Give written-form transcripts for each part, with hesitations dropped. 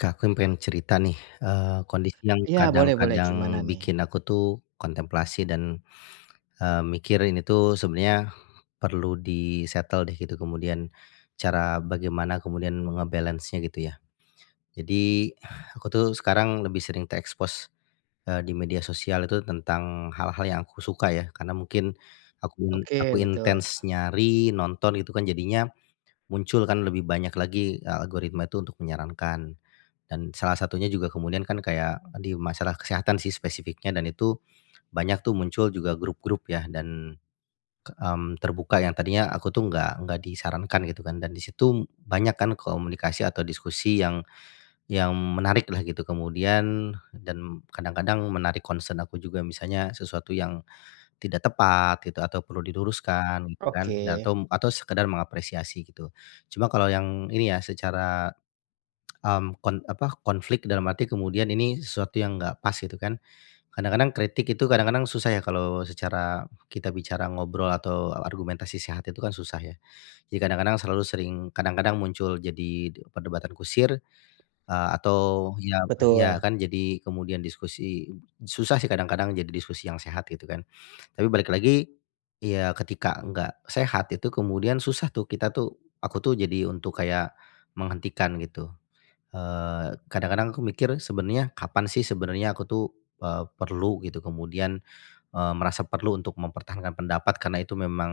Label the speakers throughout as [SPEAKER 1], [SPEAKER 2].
[SPEAKER 1] Kak, aku yang pengen cerita nih, kondisi yang
[SPEAKER 2] Iya, boleh boleh, gimana
[SPEAKER 1] kadang-kadang
[SPEAKER 2] nih?
[SPEAKER 1] bikin aku tuh kontemplasi mikir ini tuh sebenarnya perlu di-settle deh gitu, kemudian cara bagaimana kemudian ngebalance nya gitu ya. Jadi aku tuh sekarang lebih sering terekspos, di media sosial itu tentang hal-hal yang aku suka ya, karena mungkin aku in aku
[SPEAKER 2] Oke, betul.
[SPEAKER 1] intens nyari, nonton gitu kan jadinya muncul kan lebih banyak lagi, algoritma itu untuk menyarankan. Dan salah satunya juga kemudian kan kayak di masalah kesehatan sih spesifiknya dan itu banyak tuh muncul juga grup-grup ya dan terbuka yang tadinya aku tuh nggak disarankan gitu kan dan di situ banyak kan komunikasi atau diskusi yang menarik lah gitu kemudian dan kadang-kadang menarik concern aku juga misalnya sesuatu yang tidak tepat gitu atau perlu diluruskan gitu kan dan
[SPEAKER 2] Oke,
[SPEAKER 1] atau sekedar mengapresiasi gitu. Cuma kalau yang ini ya secara konflik dalam arti kemudian ini sesuatu yang nggak pas gitu kan. Kadang-kadang kritik itu kadang-kadang susah ya kalau secara kita bicara ngobrol atau argumentasi sehat itu kan susah ya. Jadi kadang-kadang selalu sering kadang-kadang muncul jadi perdebatan kusir, atau ya ya
[SPEAKER 2] betul.
[SPEAKER 1] kan jadi kemudian diskusi susah sih kadang-kadang jadi diskusi yang sehat gitu kan. Tapi balik lagi, ya ketika nggak sehat itu kemudian susah tuh kita tuh aku tuh jadi untuk kayak menghentikan gitu. Kadang-kadang aku mikir sebenarnya kapan sih sebenarnya aku tuh, perlu gitu kemudian, merasa perlu untuk mempertahankan pendapat karena itu memang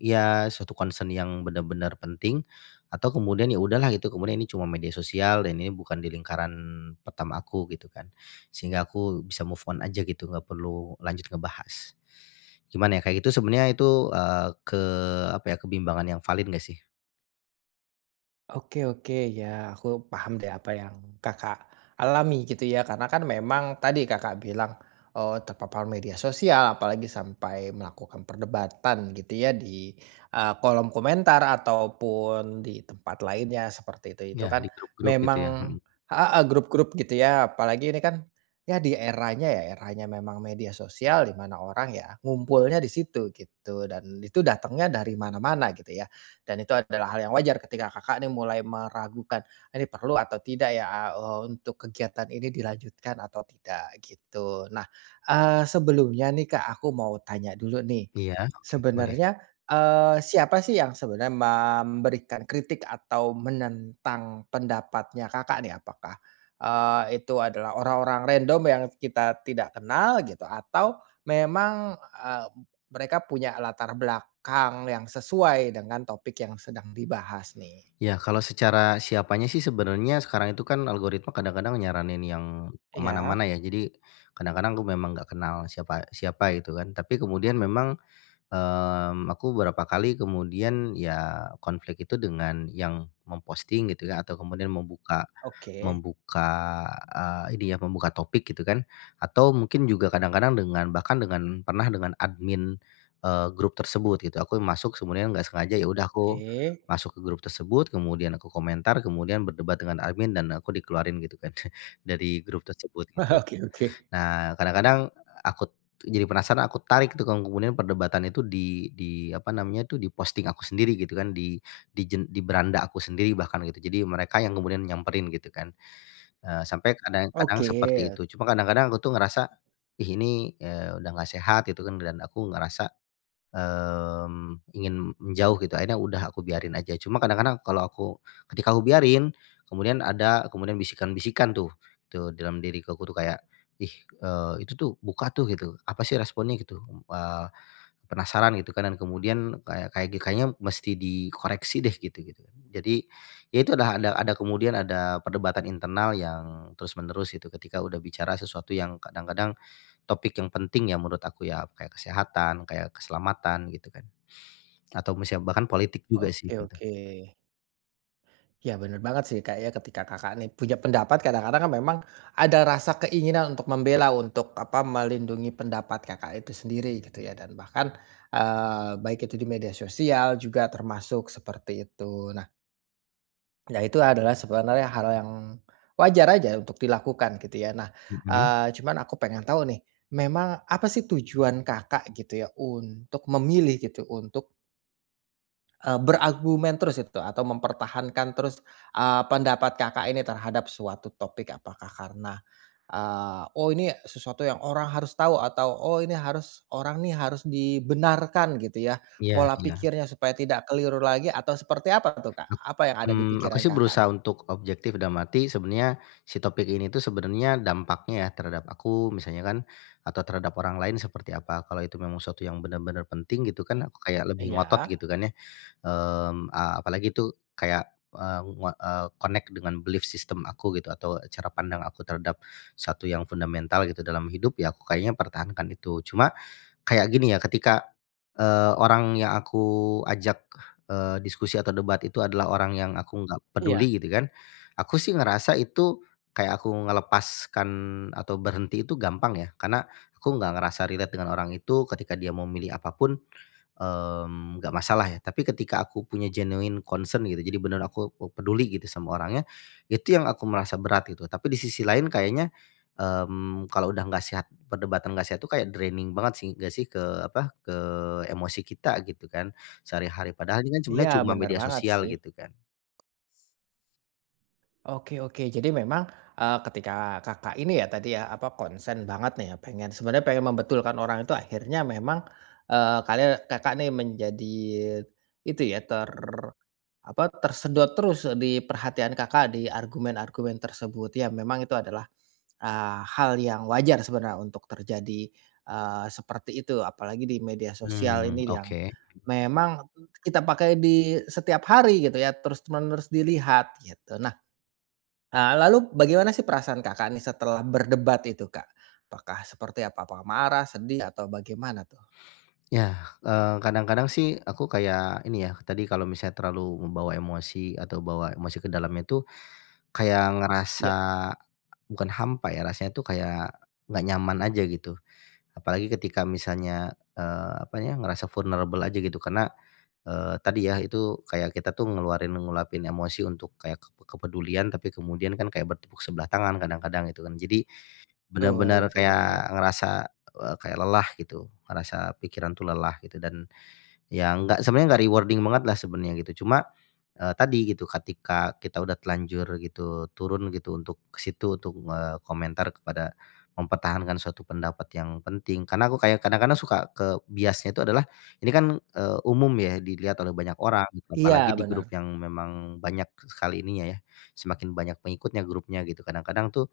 [SPEAKER 1] ya suatu concern yang benar-benar penting atau kemudian ya udahlah gitu kemudian ini cuma media sosial dan ini bukan di lingkaran pertama aku gitu kan, sehingga aku bisa move on aja gitu nggak perlu lanjut ngebahas. Gimana ya kayak gitu sebenarnya itu, eee, ke apa ya, kebimbangan yang valid nggak sih?
[SPEAKER 2] Oke, oke, ya aku paham deh apa yang Kakak alami gitu ya, karena kan memang tadi Kakak bilang, terpapar media sosial apalagi sampai melakukan perdebatan gitu ya di kolom komentar ataupun di tempat lainnya seperti itu. Itu
[SPEAKER 1] Ya
[SPEAKER 2] kan
[SPEAKER 1] di grup-grup gitu ya, mhm,
[SPEAKER 2] memang heeh, grup-grup gitu ya, apalagi ini kan ya di eranya ya, eranya memang media sosial di mana orang ya ngumpulnya di situ gitu dan itu datangnya dari mana-mana gitu ya. Dan itu adalah hal yang wajar ketika Kakak ini mulai meragukan, "Ini perlu atau tidak ya, untuk kegiatan ini dilanjutkan atau tidak?" Gitu. Nah, sebelumnya nih Kak, aku mau tanya dulu nih.
[SPEAKER 1] iya oke boleh.
[SPEAKER 2] Sebenarnya, siapa sih yang sebenarnya memberikan kritik atau menentang pendapatnya Kakak nih? Apakah, itu adalah orang-orang random yang kita tidak kenal gitu atau memang, eh, mereka punya latar belakang yang sesuai dengan topik yang sedang dibahas nih.
[SPEAKER 1] Ya, kalau secara siapanya sih sebenarnya sekarang itu kan algoritma kadang-kadang nyaranin yang kemana
[SPEAKER 2] Iya,
[SPEAKER 1] mana-mana ya. Jadi kadang-kadang aku memang nggak kenal siapa siapa gitu kan. Tapi kemudian memang aku beberapa kali kemudian ya konflik itu dengan yang memposting gitu kan atau kemudian membuka
[SPEAKER 2] oke,
[SPEAKER 1] membuka, eee, ini ya membuka topik gitu kan atau mungkin juga kadang-kadang dengan pernah dengan admin, grup tersebut gitu aku masuk sebenarnya nggak sengaja ya udah aku
[SPEAKER 2] oke.
[SPEAKER 1] masuk ke grup tersebut kemudian aku komentar kemudian berdebat dengan admin dan aku dikeluarin gitu kan dari grup tersebut gitu.
[SPEAKER 2] Oke, oke.
[SPEAKER 1] Nah, kadang-kadang aku jadi penasaran, aku tarik tuh kalau kemudian perdebatan itu di apa namanya tuh, di posting aku sendiri gitu kan, di beranda aku sendiri bahkan gitu. Jadi mereka yang kemudian nyamperin gitu kan, sampai kadang-kadang
[SPEAKER 2] Oke,
[SPEAKER 1] seperti itu. Cuma kadang-kadang aku tuh ngerasa, "Ih ini, udah nggak sehat," gitu kan dan aku ngerasa ingin menjauh gitu, akhirnya udah aku biarin aja. Cuma kadang-kadang kalau aku ketika aku biarin, kemudian ada kemudian bisikan-bisikan tuh dalam diri aku tuh kayak, "Ih, itu tuh buka tuh," gitu, "apa sih responnya?" Gitu, eee, penasaran gitu kan, dan kemudian kayak kayak kayaknya mesti dikoreksi deh gitu gitu. Kan. Jadi, ya itu ada kemudian ada perdebatan internal yang terus menerus gitu ketika udah bicara sesuatu yang kadang-kadang topik yang penting ya menurut aku ya, kayak kesehatan, kayak keselamatan gitu kan, atau misalnya bahkan politik juga sih
[SPEAKER 2] oke,
[SPEAKER 1] gitu.
[SPEAKER 2] oke. Ya bener banget sih kayaknya ketika Kakak nih punya pendapat kadang-kadang kan memang ada rasa keinginan untuk membela, untuk apa, melindungi pendapat Kakak itu sendiri gitu ya dan bahkan, baik itu di media sosial juga termasuk seperti itu. Nah Nah, itu adalah sebenarnya hal yang wajar aja untuk dilakukan gitu ya. Nah,
[SPEAKER 1] Mhm,
[SPEAKER 2] cuman aku pengen tahu nih, memang apa sih tujuan Kakak gitu ya untuk memilih gitu, untuk, berargumen terus itu atau mempertahankan terus, pendapat Kakak ini terhadap suatu topik? Apakah karena, "Oh ini sesuatu yang orang harus tahu," atau, "Oh ini harus orang nih harus dibenarkan," gitu ya,
[SPEAKER 1] iya
[SPEAKER 2] pola
[SPEAKER 1] iya.
[SPEAKER 2] pikirnya supaya tidak keliru lagi atau seperti apa tuh, Kak?
[SPEAKER 1] Ak-
[SPEAKER 2] Apa yang ada di
[SPEAKER 1] Aku
[SPEAKER 2] pikiran
[SPEAKER 1] sih
[SPEAKER 2] Kakak
[SPEAKER 1] berusaha
[SPEAKER 2] nih?
[SPEAKER 1] untuk objektif, dalam arti sebenarnya si topik ini tuh sebenarnya dampaknya ya terhadap aku misalnya kan, atau terhadap orang lain seperti apa. Kalau itu memang sesuatu yang benar-benar penting gitu kan, aku kayak lebih ngotot
[SPEAKER 2] Iya
[SPEAKER 1] gitu kan ya. Apalagi itu kayak, connect dengan belief system aku gitu, atau cara pandang aku terhadap sesuatu yang fundamental gitu dalam hidup, ya aku kayaknya pertahankan itu. Cuma kayak gini ya, ketika, orang yang aku ajak, diskusi atau debat itu adalah orang yang aku nggak
[SPEAKER 2] iya
[SPEAKER 1] peduli gitu kan, aku sih ngerasa itu kayak aku ngelepaskan atau berhenti itu gampang ya, karena aku nggak ngerasa relate dengan orang itu ketika dia mau milih apapun pun, nggak masalah ya. Tapi ketika aku punya genuine concern gitu, jadi benar aku oh, peduli gitu sama orangnya, itu yang aku merasa berat gitu. Tapi di sisi lain kayaknya kalau udah nggak sehat perdebatan nggak sehat itu kayak draining banget sih nggak sih ke apa, ke emosi kita gitu kan sehari-hari padahal ini kan
[SPEAKER 2] iya,
[SPEAKER 1] sebenarnya cuma
[SPEAKER 2] bener
[SPEAKER 1] media
[SPEAKER 2] banget
[SPEAKER 1] sosial
[SPEAKER 2] sih.
[SPEAKER 1] gitu kan.
[SPEAKER 2] Oke, oke, jadi memang, ketika Kakak ini ya tadi ya, apa, konsen banget nih ya, pengen sebenarnya pengen membetulkan orang itu akhirnya memang, kalian Kakak nih menjadi itu ya, ter apa, tersedot terus di perhatian Kakak di argumen-argumen tersebut. Ya memang itu adalah hal yang wajar sebenarnya untuk terjadi, seperti itu apalagi di media sosial
[SPEAKER 1] Hmm,
[SPEAKER 2] ini yang
[SPEAKER 1] oke.
[SPEAKER 2] memang kita pakai di setiap hari gitu ya, terus-menerus dilihat gitu. Nah, lalu bagaimana sih perasaan Kakak nih setelah berdebat itu, Kak? Apakah seperti apa? Apakah marah, sedih, atau bagaimana tuh?
[SPEAKER 1] Ya, kadang-kadang sih aku kayak ini ya tadi kalau misalnya terlalu membawa emosi atau bawa emosi ke dalamnya tuh kayak ngerasa
[SPEAKER 2] Ya,
[SPEAKER 1] bukan hampa ya rasanya tuh kayak nggak nyaman aja gitu. Apalagi ketika misalnya, apa ya ngerasa vulnerable aja gitu karena tadi ya itu kayak kita tuh ngulapin emosi untuk kayak kepedulian tapi kemudian kan kayak bertepuk sebelah tangan kadang-kadang gitu kan. Jadi
[SPEAKER 2] betul
[SPEAKER 1] benar-benar
[SPEAKER 2] betul banget.
[SPEAKER 1] kayak ngerasa, kayak lelah gitu, ngerasa pikiran tuh lelah gitu dan ya nggak sebenarnya nggak rewarding banget lah sebenarnya gitu. Cuma, tadi gitu ketika kita udah telanjur gitu turun gitu untuk ke situ untuk, komentar kepada mempertahankan suatu pendapat yang penting. Karena aku kayak kadang-kadang suka ke biasnya itu adalah ini kan, umum ya dilihat oleh banyak orang gitu, apalagi
[SPEAKER 2] Iya,
[SPEAKER 1] di grup
[SPEAKER 2] benar.
[SPEAKER 1] yang memang banyak sekali ininya ya, semakin banyak pengikutnya grupnya gitu. Kadang-kadang tuh,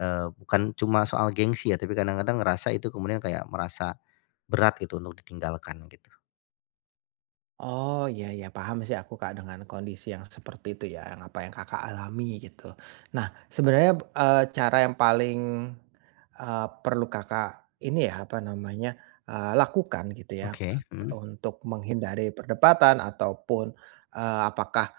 [SPEAKER 1] bukan cuma soal gengsi ya, tapi kadang-kadang ngerasa itu kemudian kayak merasa berat gitu untuk ditinggalkan gitu.
[SPEAKER 2] Oh, iya ya paham sih aku, Kak, dengan kondisi yang seperti itu ya, yang apa yang Kakak alami gitu. Nah, sebenarnya, cara yang paling, perlu Kakak ini ya, apa namanya, lakukan gitu ya,
[SPEAKER 1] Oke,
[SPEAKER 2] set
[SPEAKER 1] mhm,
[SPEAKER 2] untuk menghindari perdebatan ataupun, apakah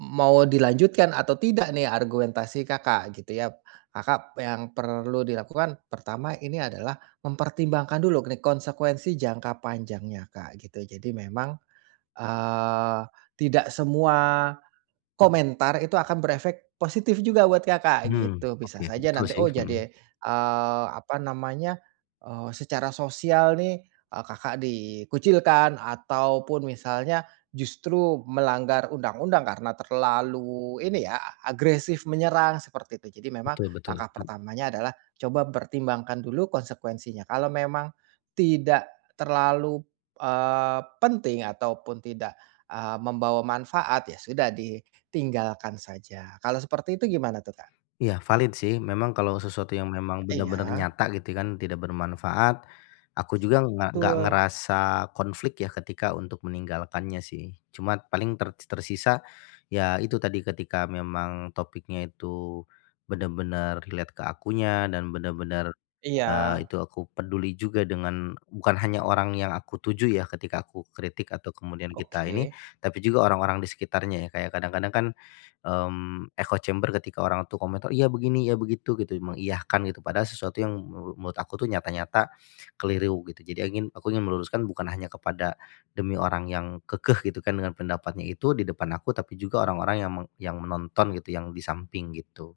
[SPEAKER 2] mau dilanjutkan atau tidak nih argumentasi Kakak gitu ya. Kakak yang perlu dilakukan pertama ini adalah mempertimbangkan dulu nih konsekuensi jangka panjangnya, Kak, gitu. Jadi memang, eee, tidak semua komentar itu akan berefek positif juga buat Kakak
[SPEAKER 1] mmm,
[SPEAKER 2] gitu. Bisa
[SPEAKER 1] oke,
[SPEAKER 2] saja
[SPEAKER 1] betul
[SPEAKER 2] nanti,
[SPEAKER 1] sih,
[SPEAKER 2] oh
[SPEAKER 1] mhm,
[SPEAKER 2] jadi, apa namanya, secara sosial nih, Kakak dikucilkan ataupun misalnya justru melanggar undang-undang karena terlalu ini ya, agresif menyerang seperti itu. Jadi memang
[SPEAKER 1] betul betul,
[SPEAKER 2] langkah
[SPEAKER 1] mhm,
[SPEAKER 2] pertamanya adalah coba pertimbangkan dulu konsekuensinya. Kalau memang tidak terlalu, penting ataupun tidak, membawa manfaat, ya sudah di tinggalkan saja. Kalau seperti itu gimana tuh, Kak?
[SPEAKER 1] iya valid sih memang kalau sesuatu yang memang benar-benar
[SPEAKER 2] Iya,
[SPEAKER 1] nyata gitu kan tidak bermanfaat, aku juga nggak
[SPEAKER 2] betul.
[SPEAKER 1] ngerasa konflik ya ketika untuk meninggalkannya sih cuma paling tersisa, ya itu tadi ketika memang topiknya itu, benar-benar relate ke akunya dan benar-benar
[SPEAKER 2] Iya,
[SPEAKER 1] Itu aku peduli juga dengan bukan hanya orang yang aku tuju ya ketika aku kritik atau kemudian kita ini,
[SPEAKER 2] oke.
[SPEAKER 1] tapi juga orang-orang di sekitarnya ya. Kayak kadang-kadang kan, echo chamber ketika orang tuh komentar, "Iya begini, ya begitu," gitu, mengiyahkan gitu. Padahal sesuatu yang menurut aku tuh nyata-nyata keliru gitu. Jadi ingin meluruskan bukan hanya kepada demi orang yang kekeh gitu kan dengan pendapatnya itu di depan aku, tapi juga orang-orang yang meng yang menonton gitu, yang di samping gitu.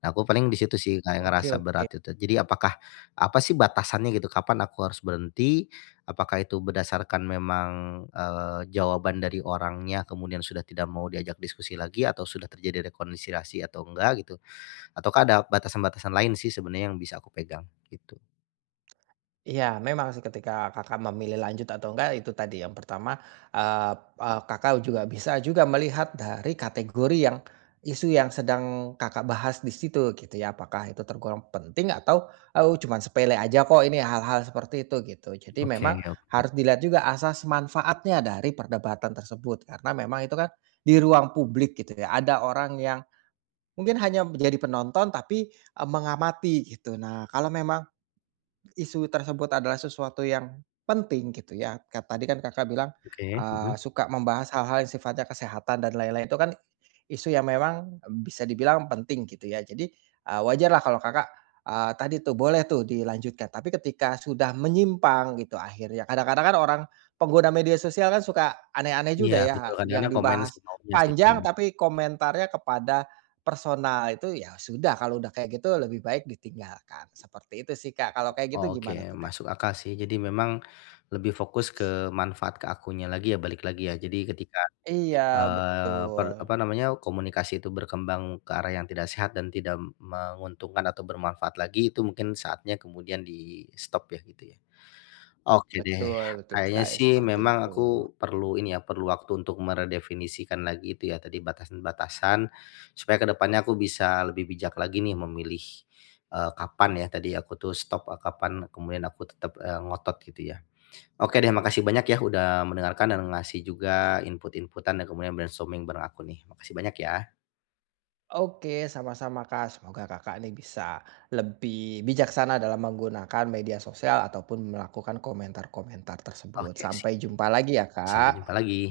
[SPEAKER 1] Nah, aku paling di situ sih kayak
[SPEAKER 2] Oke,
[SPEAKER 1] ngerasa
[SPEAKER 2] oke.
[SPEAKER 1] berat itu. Jadi apa sih batasannya gitu, kapan aku harus berhenti? Apakah itu berdasarkan memang, jawaban dari orangnya kemudian sudah tidak mau diajak diskusi lagi atau sudah terjadi rekonsiliasi atau enggak gitu? Ataukah ada batasan-batasan lain sih sebenarnya yang bisa aku pegang gitu?
[SPEAKER 2] Iya, memang sih ketika Kakak memilih lanjut atau enggak itu tadi yang pertama, eee eee, Kakak juga bisa juga melihat dari kategori yang isu yang sedang Kakak bahas di situ gitu ya, apakah itu tergolong penting atau, "Oh, cuman sepele aja kok ini hal-hal seperti itu," gitu. Jadi
[SPEAKER 1] Oke,
[SPEAKER 2] memang
[SPEAKER 1] oke.
[SPEAKER 2] harus dilihat juga asas manfaatnya dari perdebatan tersebut, karena memang itu kan di ruang publik gitu ya, ada orang yang mungkin hanya menjadi penonton tapi, mengamati gitu. Nah, kalau memang isu tersebut adalah sesuatu yang penting gitu ya. Ka tadi kan Kakak bilang,
[SPEAKER 1] Oke, mhm.
[SPEAKER 2] suka membahas hal-hal yang sifatnya kesehatan dan lain-lain itu kan isu yang memang bisa dibilang penting gitu ya. Jadi, wajarlah kalau Kakak, tadi tuh boleh tuh dilanjutkan. Tapi ketika sudah menyimpang gitu akhirnya, kadang-kadang kan orang pengguna media sosial kan suka aneh-aneh
[SPEAKER 1] Iya
[SPEAKER 2] juga
[SPEAKER 1] betul,
[SPEAKER 2] ya, yang
[SPEAKER 1] kadang-kadang komen
[SPEAKER 2] dibahas
[SPEAKER 1] semaunya sih,
[SPEAKER 2] panjang
[SPEAKER 1] mhm.
[SPEAKER 2] tapi komentarnya kepada personal. Itu ya sudah, kalau udah kayak gitu lebih baik ditinggalkan. Seperti itu sih, Kak. Kalau kayak gitu
[SPEAKER 1] Oke,
[SPEAKER 2] gimana tuh, Kak?
[SPEAKER 1] masuk akal sih. Jadi memang lebih fokus ke manfaat ke akunya lagi ya, balik lagi ya. Jadi ketika
[SPEAKER 2] Iya,
[SPEAKER 1] Eee, per
[SPEAKER 2] betul.
[SPEAKER 1] apa namanya, komunikasi itu berkembang ke arah yang tidak sehat dan tidak menguntungkan atau bermanfaat lagi, itu mungkin saatnya kemudian di-stop ya, gitu ya. Oke deh,
[SPEAKER 2] Betul
[SPEAKER 1] kayaknya
[SPEAKER 2] sekali,
[SPEAKER 1] sih
[SPEAKER 2] seperti
[SPEAKER 1] memang
[SPEAKER 2] itu.
[SPEAKER 1] aku perlu ini ya, perlu waktu untuk meredefinisikan lagi itu ya tadi batasan-batasan, supaya kedepannya aku bisa lebih bijak lagi nih memilih, kapan ya tadi aku tuh stop, kapan kemudian aku tetap, ngotot gitu ya. Oke deh, makasih banyak ya udah mendengarkan dan ngasih juga input-inputan dan kemudian brainstorming bareng aku nih. Makasih banyak ya.
[SPEAKER 2] Oke, sama-sama Kak. Semoga Kakak ini bisa lebih bijaksana dalam menggunakan media sosial ataupun melakukan komentar-komentar tersebut.
[SPEAKER 1] Oke,
[SPEAKER 2] Sampai jumpa lagi ya
[SPEAKER 1] sampai jumpa
[SPEAKER 2] Kak.
[SPEAKER 1] lagi.